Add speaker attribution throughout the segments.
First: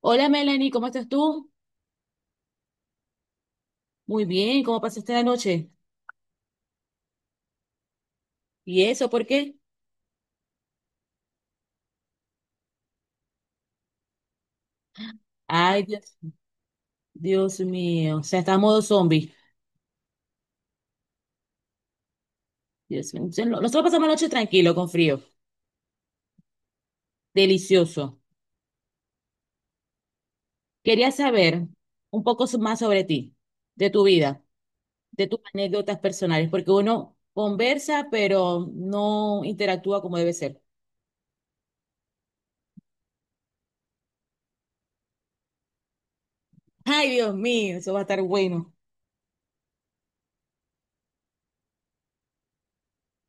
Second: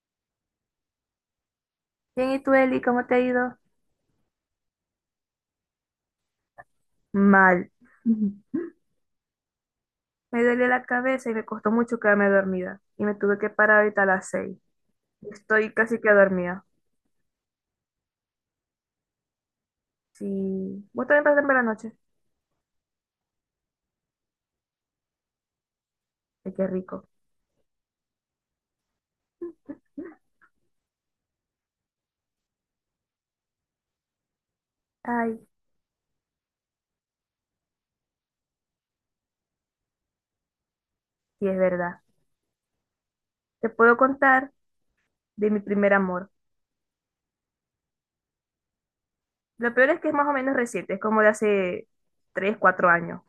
Speaker 1: Hola Melanie, ¿cómo estás tú?
Speaker 2: Bien, ¿y tú, Eli, cómo te ha ido?
Speaker 1: Muy bien, ¿cómo pasaste la noche?
Speaker 2: Mal.
Speaker 1: ¿Y eso por qué?
Speaker 2: Me duele la cabeza y me costó mucho quedarme dormida. Y me tuve que parar ahorita a las 6. Estoy
Speaker 1: Ay,
Speaker 2: casi que
Speaker 1: Dios,
Speaker 2: dormida.
Speaker 1: Dios mío, o sea, está a modo zombie.
Speaker 2: Sí. ¿Vos también pasaste por la noche?
Speaker 1: Dios mío. Entonces, nosotros pasamos la noche tranquilo, con frío,
Speaker 2: Ay, qué rico.
Speaker 1: delicioso. Quería saber un poco más sobre ti, de tu vida, de tus
Speaker 2: Ay,
Speaker 1: anécdotas personales, porque uno conversa, pero no interactúa como debe ser.
Speaker 2: sí, es verdad. Te puedo contar de mi primer amor.
Speaker 1: Ay, Dios mío, eso va a estar bueno.
Speaker 2: Lo peor es que es más o menos reciente, es como de hace 3, 4 años.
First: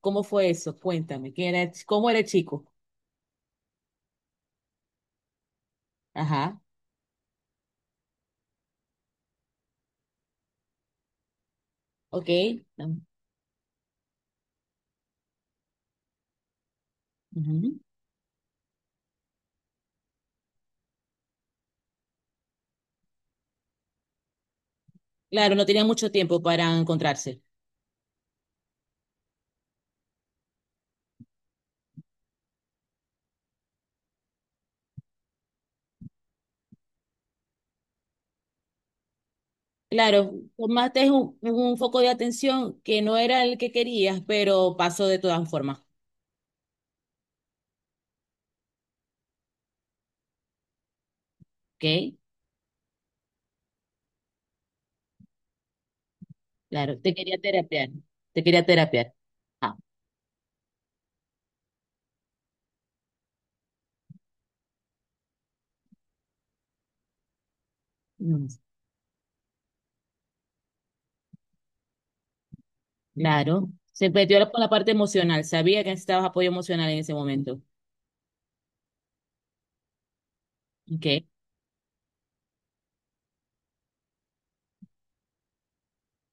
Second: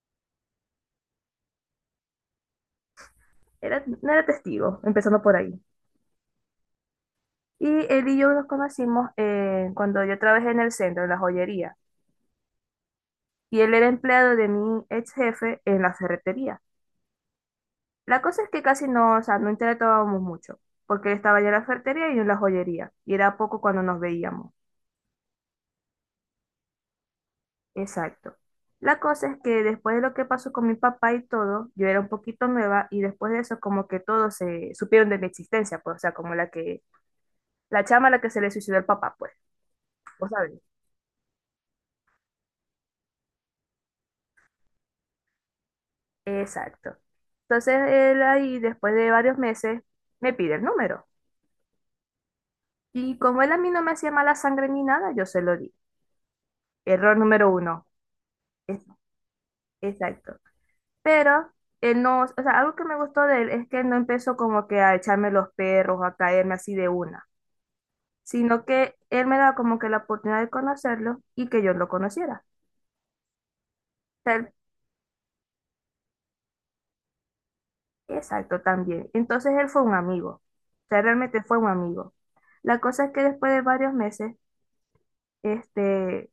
Speaker 1: ¿Cómo fue eso? Cuéntame, ¿quién era, el cómo era el chico?
Speaker 2: Era, no era testigo, empezando por ahí.
Speaker 1: Ajá,
Speaker 2: Y él y yo nos conocimos cuando yo trabajé en el centro, en la joyería.
Speaker 1: ok.
Speaker 2: Y él era empleado de mi ex jefe en la ferretería.
Speaker 1: Ujú.
Speaker 2: La cosa es que casi no, o sea, no interactuábamos mucho, porque él estaba ya en la ferretería y yo en la joyería, y era poco cuando nos veíamos.
Speaker 1: Claro, no tenía mucho tiempo para encontrarse.
Speaker 2: Exacto. La cosa es que después de lo que pasó con mi papá y todo, yo era un poquito nueva y después de eso como que todos se supieron de mi existencia, pues, o sea, como la que, la chama a la que se le suicidó el papá, pues, vos
Speaker 1: Claro,
Speaker 2: sabés.
Speaker 1: tomaste un foco de atención que no era el que querías, pero pasó de todas formas.
Speaker 2: Exacto. Entonces él ahí, después de varios meses, me pide el número.
Speaker 1: ¿Ok?
Speaker 2: Y como él a mí no me hacía mala sangre ni nada, yo se lo di.
Speaker 1: Claro, te
Speaker 2: Error
Speaker 1: quería
Speaker 2: número 1.
Speaker 1: terapiar. Te quería
Speaker 2: Es,
Speaker 1: terapiar. Ah,
Speaker 2: exacto. Pero él no, o sea, algo que me gustó de él es que él no empezó como que a echarme los perros, a caerme así de una,
Speaker 1: mm,
Speaker 2: sino que él me da como que la oportunidad de conocerlo y que yo lo conociera.
Speaker 1: claro. Se
Speaker 2: O sea,
Speaker 1: metió con la parte emocional. Sabía que necesitabas apoyo emocional en ese momento.
Speaker 2: exacto, también. Entonces él fue un amigo. O sea,
Speaker 1: ¿Ok?
Speaker 2: realmente fue un amigo. La cosa es que después de varios meses, este,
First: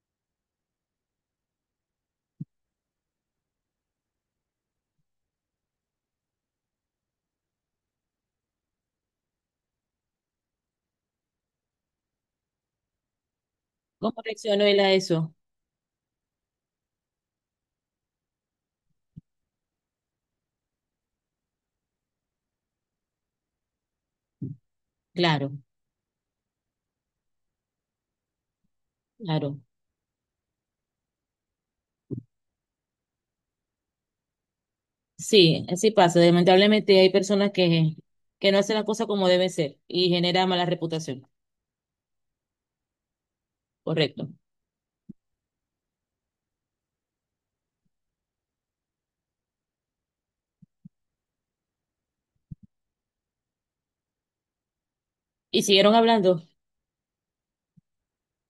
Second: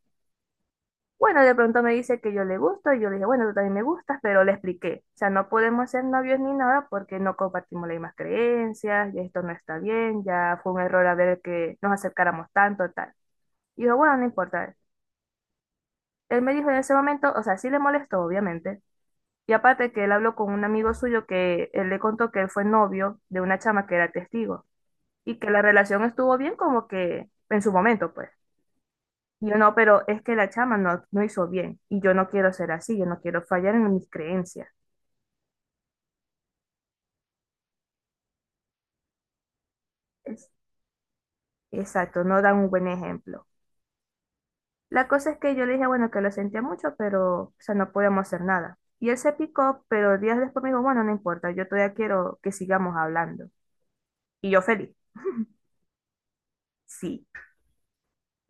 Speaker 2: bueno, de pronto me dice que yo le gusto y yo le dije, bueno, tú también me gustas, pero le expliqué. O sea, no podemos ser novios ni nada porque no compartimos las mismas creencias, y esto no está bien, ya fue un error haber que nos acercáramos tanto, tal. Y yo,
Speaker 1: ¿Cómo
Speaker 2: bueno, no
Speaker 1: reaccionó
Speaker 2: importa.
Speaker 1: él a eso?
Speaker 2: Él me dijo en ese momento, o sea, sí le molestó, obviamente. Y aparte que él habló con un amigo suyo que él le contó que él fue novio de una chama que era testigo y
Speaker 1: Claro,
Speaker 2: que la relación estuvo bien como que en su momento, pues. Y yo
Speaker 1: claro.
Speaker 2: no, pero es que la chama no, no hizo bien y yo no quiero ser así, yo no quiero fallar en mis creencias.
Speaker 1: Sí, así pasa. Lamentablemente hay que no hacen las cosas como deben ser y genera
Speaker 2: Es-
Speaker 1: mala reputación.
Speaker 2: exacto, no dan un buen ejemplo.
Speaker 1: Correcto.
Speaker 2: La cosa es que yo le dije, bueno, que lo sentía mucho, pero, o sea, no podíamos hacer nada. Y él se picó, pero días después me dijo, bueno, no importa, yo todavía quiero que sigamos hablando. Y yo feliz,
Speaker 1: Y siguieron hablando.
Speaker 2: sí.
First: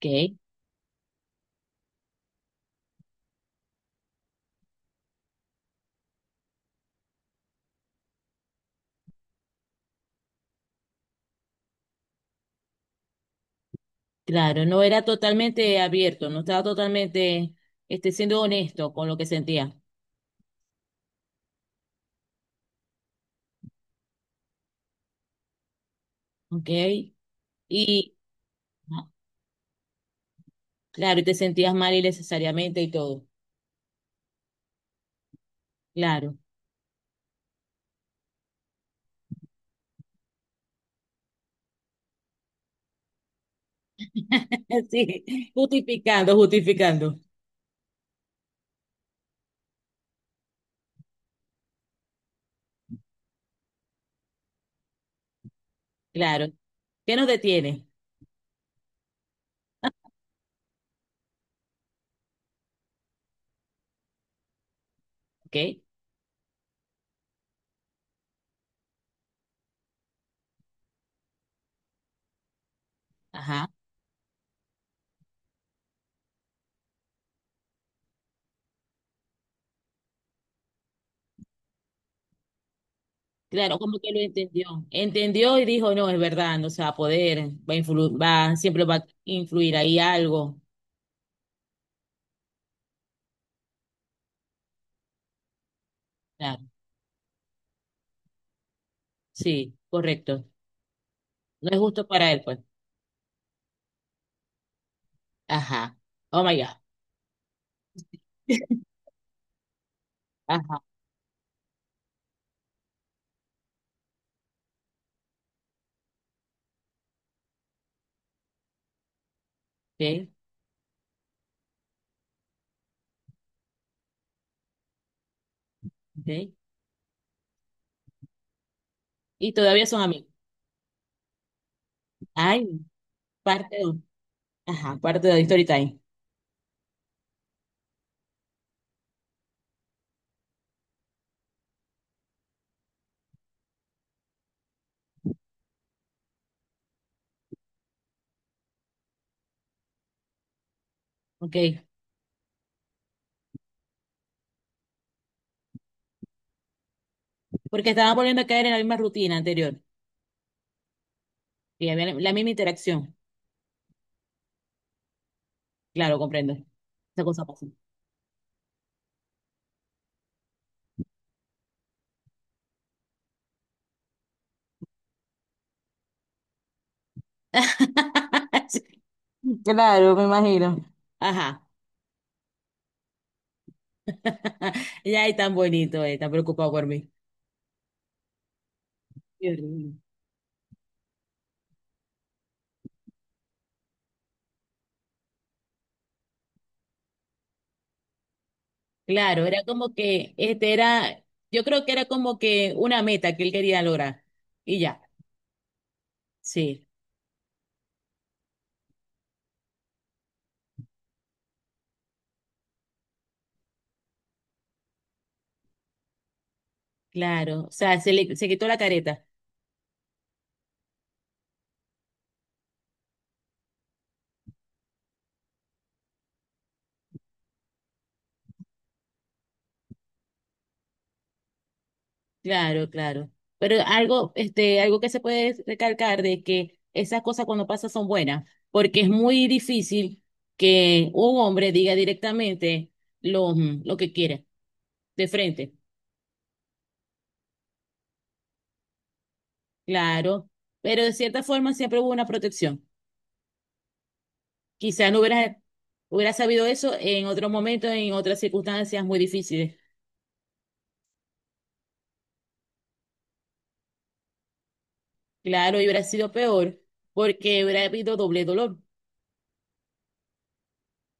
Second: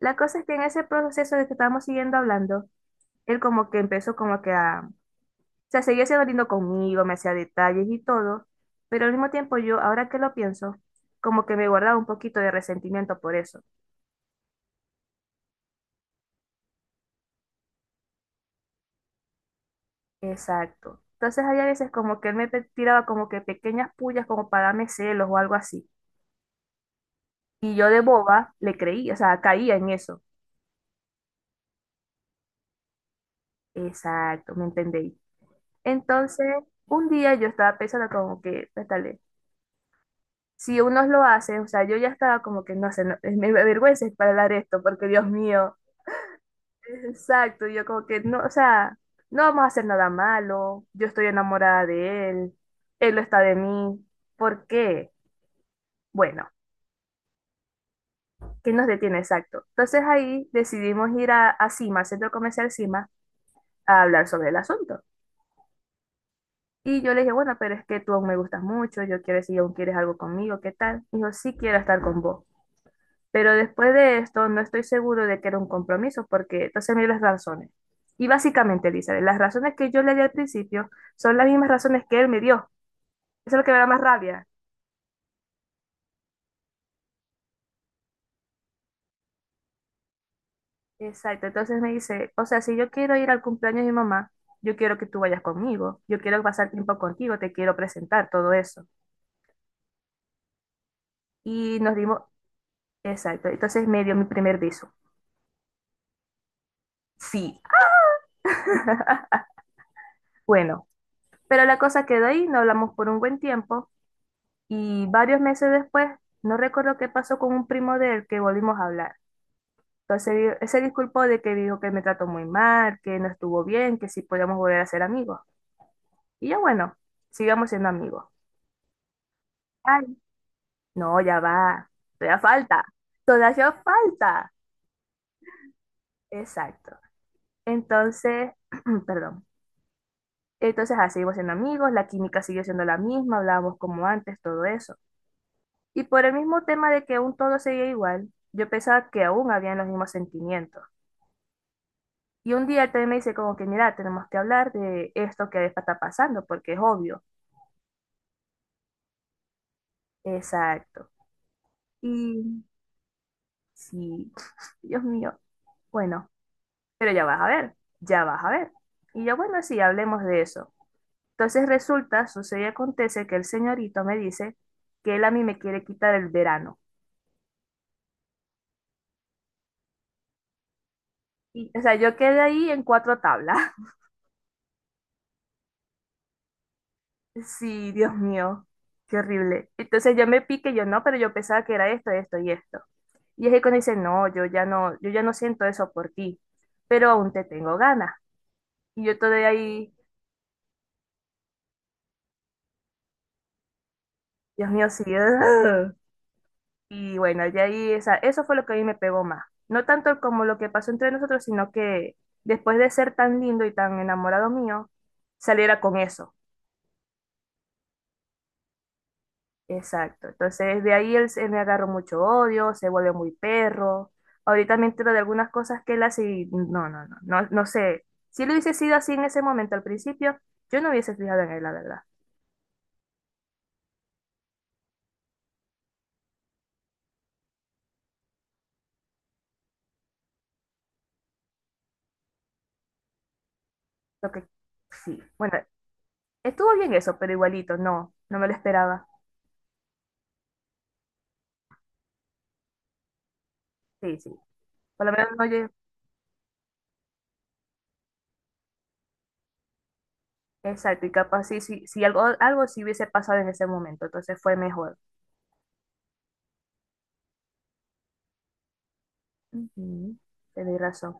Speaker 2: La cosa es que en ese proceso de que estábamos siguiendo hablando, él como que empezó como que a sea, seguía siendo lindo conmigo, me hacía detalles y todo, pero al mismo tiempo yo, ahora que lo pienso, como que me guardaba un poquito de resentimiento por eso.
Speaker 1: claro, no era totalmente abierto, no estaba totalmente siendo honesto con lo que sentía.
Speaker 2: Exacto. Entonces hay a veces como que él me tiraba como que pequeñas pullas como para darme celos o algo así.
Speaker 1: Ok,
Speaker 2: Y yo de
Speaker 1: y
Speaker 2: boba le
Speaker 1: ah,
Speaker 2: creí, o sea, caía en eso.
Speaker 1: claro, y te sentías mal innecesariamente y todo.
Speaker 2: Exacto, ¿me entendéis?
Speaker 1: Claro,
Speaker 2: Entonces, un día yo estaba pensando como que, pétale, si unos lo hacen, o sea, yo ya estaba como que, no sé, me avergüenza para hablar esto, porque Dios
Speaker 1: sí,
Speaker 2: mío.
Speaker 1: justificando, justificando.
Speaker 2: Exacto, yo como que no, o sea, no vamos a hacer nada malo, yo estoy enamorada de él, él lo está de mí, ¿por qué?
Speaker 1: Claro,
Speaker 2: Bueno,
Speaker 1: ¿qué nos detiene?
Speaker 2: ¿qué nos detiene exacto? Entonces ahí decidimos ir a Cima, al centro comercial Cima, a hablar sobre el asunto.
Speaker 1: Ok,
Speaker 2: Y yo le dije, bueno, pero es que tú aún me gustas mucho, yo quiero, si aún quieres algo conmigo, ¿qué tal? Dijo, sí quiero estar con vos. Pero
Speaker 1: ajá,
Speaker 2: después de esto, no estoy seguro de que era un compromiso, porque entonces me dio las razones. Y básicamente, Elizabeth, las razones que yo le di al principio son las mismas razones que él me dio. Eso es lo que
Speaker 1: claro,
Speaker 2: me da
Speaker 1: como
Speaker 2: más
Speaker 1: que lo
Speaker 2: rabia.
Speaker 1: entendió. Entendió y dijo, no, es verdad, no se va a poder, va a va, siempre va a influir ahí algo.
Speaker 2: Exacto. Entonces me dice, o sea, si yo quiero ir al cumpleaños de mi mamá, yo quiero que tú vayas conmigo, yo quiero
Speaker 1: Claro,
Speaker 2: pasar tiempo contigo, te quiero presentar todo eso.
Speaker 1: sí, correcto. No
Speaker 2: Y
Speaker 1: es
Speaker 2: nos
Speaker 1: justo
Speaker 2: dimos,
Speaker 1: para él, pues.
Speaker 2: exacto. Entonces me dio mi primer beso.
Speaker 1: Ajá, oh my God.
Speaker 2: Sí.
Speaker 1: Ajá,
Speaker 2: Bueno, pero la cosa quedó ahí, no hablamos por un buen tiempo. Y varios meses después, no recuerdo qué pasó con un primo de él que volvimos a hablar.
Speaker 1: ok,
Speaker 2: Entonces él se disculpó de que dijo que me trató muy mal, que no estuvo bien, que si podíamos volver a ser amigos. Y
Speaker 1: ok.
Speaker 2: yo, bueno, sigamos siendo amigos.
Speaker 1: Y todavía son
Speaker 2: Ay,
Speaker 1: amigos.
Speaker 2: no, ya va. Todavía
Speaker 1: Ay,
Speaker 2: falta. Todavía
Speaker 1: parte dos.
Speaker 2: falta.
Speaker 1: Ajá, parte de Story Time.
Speaker 2: Exacto. Entonces, perdón. Entonces, así seguimos siendo amigos, la química siguió siendo la misma, hablábamos como antes, todo eso. Y por el mismo tema de que aún todo seguía igual, yo pensaba que aún habían los mismos sentimientos.
Speaker 1: Ok.
Speaker 2: Y un día él también me dice como que, mira, tenemos que hablar de esto que está pasando, porque es obvio.
Speaker 1: Porque estaba volviendo a caer en la misma rutina anterior.
Speaker 2: Exacto.
Speaker 1: Y había la misma
Speaker 2: Y
Speaker 1: interacción.
Speaker 2: sí, Dios mío,
Speaker 1: Claro,
Speaker 2: bueno,
Speaker 1: comprendo.
Speaker 2: pero
Speaker 1: Esa
Speaker 2: ya vas
Speaker 1: cosa
Speaker 2: a
Speaker 1: pasa.
Speaker 2: ver, ya vas a ver. Y yo, bueno, sí, hablemos de eso. Entonces resulta, sucede y acontece que el señorito me dice que él a mí me quiere quitar el verano.
Speaker 1: Claro, me imagino. Ajá.
Speaker 2: Y, o sea, yo quedé ahí en cuatro tablas.
Speaker 1: Ya es tan bonito, tan preocupado por mí.
Speaker 2: Sí, Dios mío, qué
Speaker 1: Qué
Speaker 2: horrible.
Speaker 1: horrible.
Speaker 2: Entonces yo me piqué, yo no, pero yo pensaba que era esto, esto y esto. Y es que cuando dice, no, yo ya no siento eso por ti, pero aún te tengo ganas. Y yo
Speaker 1: Claro,
Speaker 2: todavía
Speaker 1: era
Speaker 2: ahí,
Speaker 1: como yo creo que era como que una meta que él quería lograr.
Speaker 2: Dios
Speaker 1: Y
Speaker 2: mío,
Speaker 1: ya,
Speaker 2: sí. Ugh.
Speaker 1: sí,
Speaker 2: Y bueno, de ahí, eso fue lo que a mí me pegó más. No tanto como lo que pasó entre nosotros, sino que después de ser tan lindo y tan enamorado mío, saliera con eso.
Speaker 1: claro. O sea, se quitó la careta.
Speaker 2: Exacto. Entonces, de ahí él, me agarró mucho odio, se volvió muy perro. Ahorita me entero de algunas cosas que él hace y no, no, no, no, no sé. Si lo hubiese sido así en ese momento al principio, yo no hubiese fijado en él, la verdad.
Speaker 1: Claro, claro. Pero algo, algo que se puede recalcar de que esas cosas cuando pasan son buenas, porque es muy difícil que un hombre diga directamente lo, lo que
Speaker 2: Lo que
Speaker 1: quiere,
Speaker 2: sí.
Speaker 1: de
Speaker 2: Bueno,
Speaker 1: frente,
Speaker 2: estuvo bien eso, pero igualito, no, no me lo esperaba.
Speaker 1: claro. Pero de cierta forma siempre hubo una protección.
Speaker 2: Sí, sí. Por
Speaker 1: Quizás
Speaker 2: lo
Speaker 1: no
Speaker 2: menos no llegué.
Speaker 1: hubieras sabido eso en otro momento, en otras circunstancias muy difíciles.
Speaker 2: Exacto, y capaz sí, sí, sí, algo, algo sí hubiese pasado en ese momento, entonces fue mejor.
Speaker 1: Claro, y hubiera sido peor, porque hubiera habido doble dolor.
Speaker 2: Ujú. Tenéis razón.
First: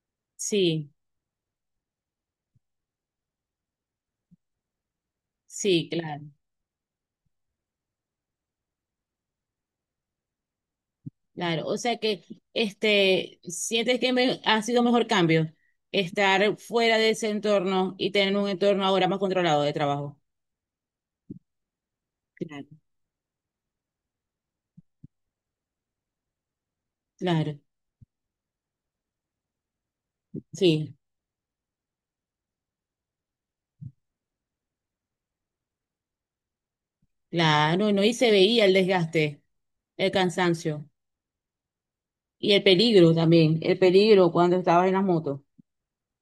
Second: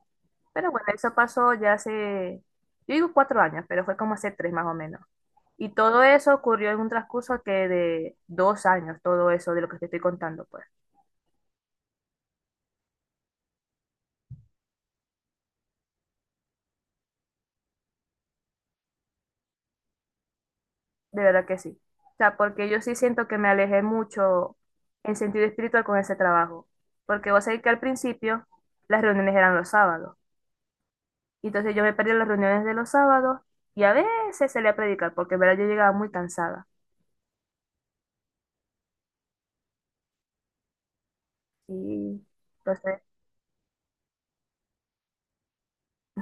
Speaker 2: Pero bueno,
Speaker 1: Sí,
Speaker 2: eso pasó ya hace, yo digo 4 años, pero fue como hace 3 más o menos. Y
Speaker 1: sí,
Speaker 2: todo
Speaker 1: claro.
Speaker 2: eso ocurrió en un transcurso que de 2 años, todo eso de lo que te estoy contando, pues.
Speaker 1: Claro, o sea que sientes que ha sido mejor cambio estar fuera de ese entorno y tener un entorno ahora más controlado de trabajo.
Speaker 2: De verdad que sí. O sea,
Speaker 1: Claro.
Speaker 2: porque yo sí siento que me alejé mucho en sentido espiritual con ese trabajo. Porque vos
Speaker 1: Claro,
Speaker 2: sabés que al principio las reuniones eran los sábados.
Speaker 1: sí,
Speaker 2: Y entonces yo me perdí las reuniones de los sábados y a veces salía a predicar, porque en verdad yo llegaba muy cansada.
Speaker 1: claro, no, y se veía el desgaste, el cansancio
Speaker 2: Y
Speaker 1: y el
Speaker 2: entonces,
Speaker 1: peligro también, el peligro cuando estabas en las motos.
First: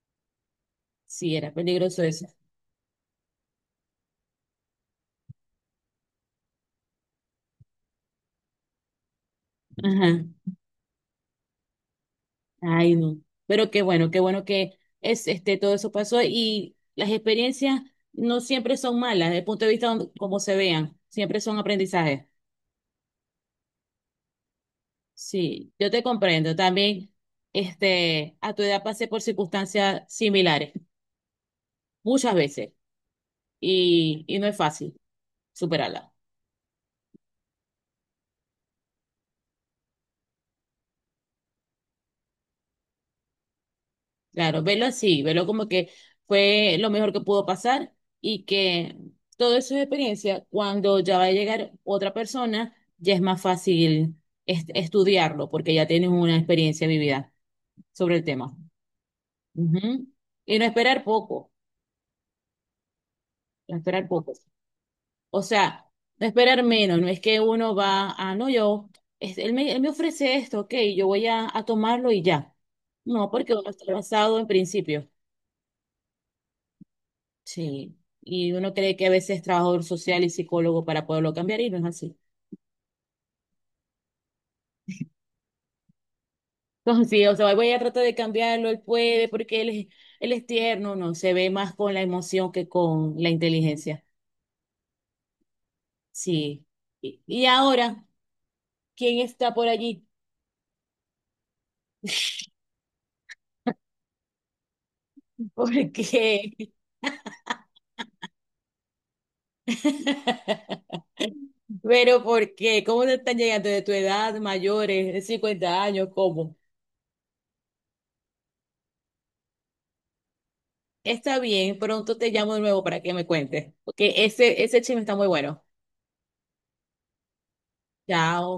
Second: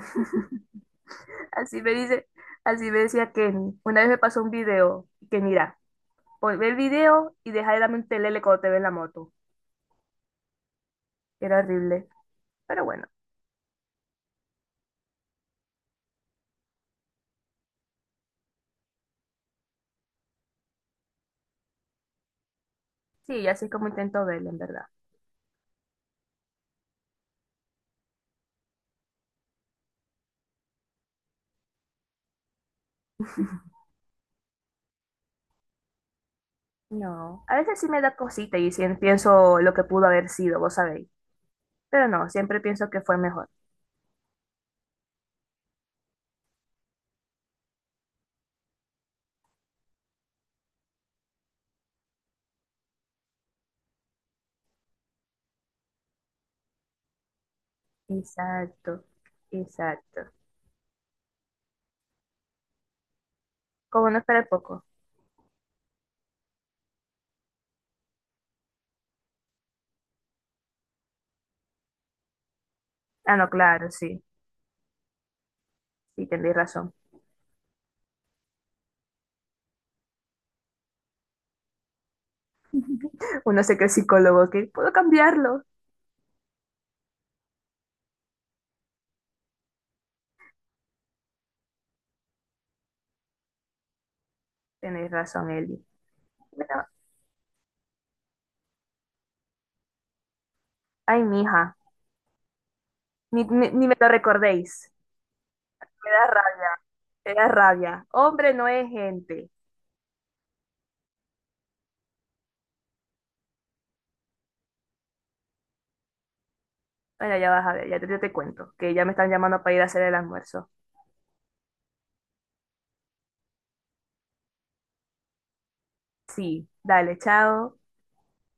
Speaker 1: Sí, era
Speaker 2: así me
Speaker 1: peligroso eso.
Speaker 2: dice, así me decía Kenny. Una vez me pasó un video que mira, pues ve el video y deja de la mente lele cuando te ve en la moto.
Speaker 1: Ajá.
Speaker 2: Era horrible. Pero
Speaker 1: Ay,
Speaker 2: bueno,
Speaker 1: no. Pero qué bueno que todo eso pasó y las experiencias no siempre son malas, desde el punto de vista como se vean, siempre son aprendizajes.
Speaker 2: sí, así es como intento verlo, en verdad.
Speaker 1: Sí, yo te comprendo. También, a tu edad pasé por circunstancias similares, muchas veces, y no es fácil superarlas.
Speaker 2: No. A veces sí me da cosita y sí pienso lo que pudo haber sido, vos sabéis. Pero no, siempre pienso que fue mejor.
Speaker 1: Claro, velo así, velo como que fue lo mejor que pudo pasar y que todo eso es experiencia, cuando ya va a llegar otra persona, ya es más fácil estudiarlo porque ya tienes una experiencia vivida sobre el tema.
Speaker 2: Exacto,
Speaker 1: Ujú.
Speaker 2: exacto.
Speaker 1: Y no esperar poco, no esperar
Speaker 2: Como no
Speaker 1: poco.
Speaker 2: esperar poco.
Speaker 1: O sea, no esperar menos, no es que uno va a, no, yo, él me ofrece esto, ok, yo voy a tomarlo y ya. No,
Speaker 2: Ah, no,
Speaker 1: porque uno
Speaker 2: claro,
Speaker 1: está
Speaker 2: sí.
Speaker 1: basado en principios.
Speaker 2: Sí, tenéis razón.
Speaker 1: Sí, y uno cree que a veces es trabajador social y psicólogo para poderlo cambiar y no es así.
Speaker 2: Uno sé que es psicólogo, que puedo cambiarlo.
Speaker 1: Entonces, sí, o sea, voy a tratar de cambiarlo, él puede, porque él es tierno, no, se ve más con la emoción que con la inteligencia.
Speaker 2: Tenéis razón, Eli.
Speaker 1: Sí.
Speaker 2: Bueno,
Speaker 1: Y ahora, ¿quién está por allí?
Speaker 2: ay, mija, ni me lo recordéis.
Speaker 1: ¿Por
Speaker 2: Me da
Speaker 1: qué?
Speaker 2: rabia, me da rabia. Hombre, no es gente.
Speaker 1: Pero ¿por qué? ¿Cómo te están llegando de tu edad, mayores, de 50 años? ¿Cómo?
Speaker 2: Bueno, ya vas a ver, yo te cuento, que ya me están llamando para ir a hacer el almuerzo.
Speaker 1: Está bien, pronto te llamo de nuevo para que me cuentes, porque ese chisme está muy bueno.
Speaker 2: Sí, dale, chao.
Speaker 1: Chao.